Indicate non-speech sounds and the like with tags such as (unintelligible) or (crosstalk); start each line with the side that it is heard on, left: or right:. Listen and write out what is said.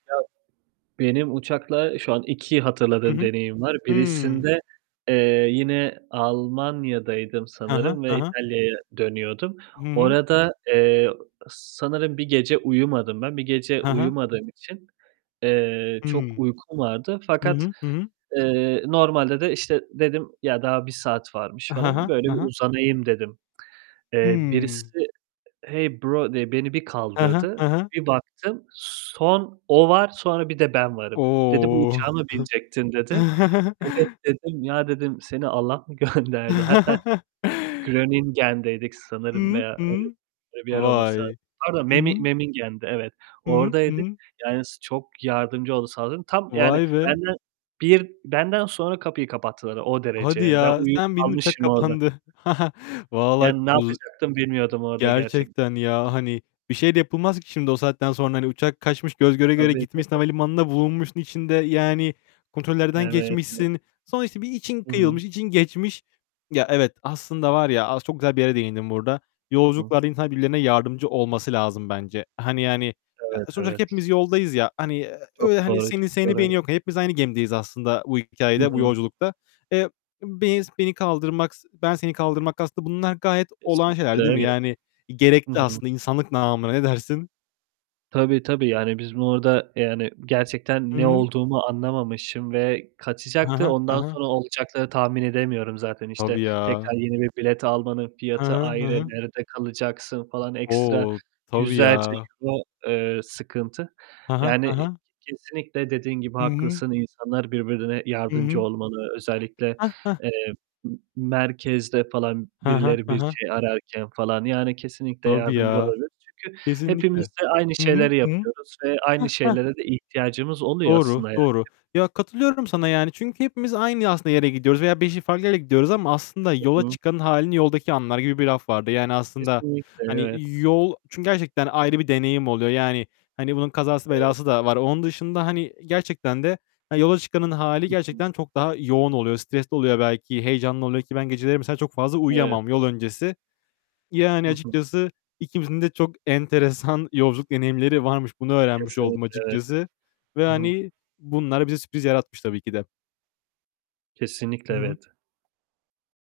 right: Evet. Benim uçakla şu an 2
left: Hı
right: hatırladığım
left: hı.
right: deneyim var.
left: Hı.
right: Birisinde, eee, yine Almanya'daydım
left: Hı hı.
right: sanırım
left: Hı
right: ve
left: hı.
right: İtalya'ya dönüyordum.
left: Hı hı.
right: Orada, eee, ı sanırım 1 gece uyumadım ben. 1 gece
left: Hı hı.
right: uyumadığım için, eee, çok
left: Hımm.
right: uykum vardı
left: Hı
right: fakat,
left: hı. Hı hı.
right: eee, normalde de işte dedim ya "Daha 1 saat varmış."
left: Ha
right: falan,
left: ha.
right: böyle
left: Ha
right: bir
left: ha.
right: uzanayım dedim. Eee,
left: Hımm.
right: birisi "Hey bro" diye beni bir
left: Hı hı. Hı
right: kaldırdı.
left: hı.
right: Bir baktım, son o var, sonra bir de ben varım. Dedi "Bu
left: O!
right: uçağa mı binecektin?" dedi.
left: (giggles)
right: "Evet,"
left: (chuckles)
right: dedim, "Ya," dedim, "Seni Allah mı gönderdi?" Hatta
left: (chuckles)
right: Groningen'deydik
left: Hı
right: sanırım
left: hı.
right: veya
left: Hı hı.
right: öyle bir yer olması lazım.
left: Vay,
right: Pardon,
left: Hı hı.
right: Memin Memmingen'de, evet,
left: Hı
right: oradaydık.
left: hı.
right: Yani s çok yardımcı oldu. (unintelligible) Tam yani
left: Vay be.
right: benden bir benden sonra kapıyı kapattılar o derece
left: Hadi
right: yani. Ben
left: ya,
right: uyuyup
left: sen bindin, uçak
right: kalmışım orada.
left: kapandı. (chuckles) Vallahi
right: Yani ne
left: uz
right: yapacaktım bilmiyordum orada gerçekten.
left: gerçekten ya hani bir şey de yapılmaz ki şimdi o saatten sonra. Hani uçak kaçmış, göz göre göre
right: Tabii,
left: gitmiş,
right: tabii.
left: havalimanına bulunmuşsun içinde, yani kontrollerden
right: Evet, (unintelligible)
left: geçmişsin. Sonra işte bir için
right: Hı hı.
left: kıyılmış, için geçmiş. Ya evet, aslında var ya, as çok güzel bir yere değindin burada.
right: Hı hı.
left: Yolculuklarda insan birbirlerine yardımcı olması lazım bence. Hani yani,
right: Evet,
left: a sonuçta
right: evet.
left: hepimiz yoldayız ya, hani
right: Çok
left: öyle hani
right: doğru,
left: seni
right: çok
left: seni
right: doğru.
left: beni
right: Evet.
left: yok. Hepimiz aynı gemideyiz aslında bu
right: Hı
left: hikâyede, bu
right: hı.
left: yolculukta. Eee, beni s beni kaldırmak, ben seni kaldırmak aslında bunlar gayet olağan şeyler,
right: Kesinlikle
left: değil mi?
right: evet.
left: Yani
right: Hı
left: gerekli
right: hı.
left: aslında insanlık namına. Ne dersin?
right: Tabii tabii. Yani biz bu arada yani gerçekten
left: Hı
right: ne
left: hı.
right: olduğumu anlamamışım ve
left: Hı
right: kaçacaktı,
left: hı. Hı
right: ondan
left: hı.
right: sonra olacakları tahmin edemiyorum zaten. İşte
left: Tabii ya.
right: tekrar yeni 1 bilet almanın
left: Hı
right: fiyatı
left: hı. Hı
right: ayrı,
left: hı.
right: nerede kalacaksın falan, ekstra
left: O, tabii
right: yüzlerce
left: ya.
right: euro, eee, sıkıntı.
left: Hı hı, hı
right: Yani
left: hı.
right: kesinlikle dediğin gibi
left: Hı hı.
right: haklısın, insanlar birbirine
left: Hı
right: yardımcı
left: hı.
right: olmalı. Özellikle,
left: Hah, hah.
right: eee, m merkezde falan
left: Hı hı.
right: birileri
left: Hı
right: bir
left: hı.
right: şey ararken falan yani kesinlikle
left: Tabii
right: yardımcı
left: ya.
right: olabiliriz çünkü hepimiz
left: Kesinlikle.
right: de aynı
left: Hı hı.
right: şeyleri
left: Hı hı.
right: yapıyoruz ve aynı
left: Hah, hah.
right: şeylere de ihtiyacımız oluyor
left: Doğru.
right: aslında yani.
left: Doğru. Ya katılıyorum sana yani çünkü hepimiz aynı aslında yere gidiyoruz veya 5'i farklı yere gidiyoruz ama aslında
right: Hı
left: yola
right: hı.
left: hâlini yoldaki anlar gibi bir laf vardı. Yani aslında
right: Kesinlikle.
left: hani
right: Evet.
left: yol çünkü gerçekten ayrı bir deneyim oluyor. Yani hani bunun kazası
right: Evet,
left: belası
right: evet.
left: da var. Onun dışında hani gerçekten de hani yola çıkanın hâli
right: Hı hı.
left: gerçekten çok daha yoğun oluyor. Stresli oluyor belki, heyecanlı oluyor ki ben geceleri mesela çok fazla
right: Evet,
left: uyuyamam
right: evet.
left: yol öncesi. Yani
right: Hı hı.
left: açıkçası ikimizin de çok enteresan yolculuk deneyimleri varmış. Bunu öğrenmiş oldum
right: Kesinlikle evet.
left: açıkçası ve
right: Hı hı.
left: hani bunlar bize sürpriz yaratmış tabii ki de.
right: Kesinlikle
left: Hı hı.
right: evet.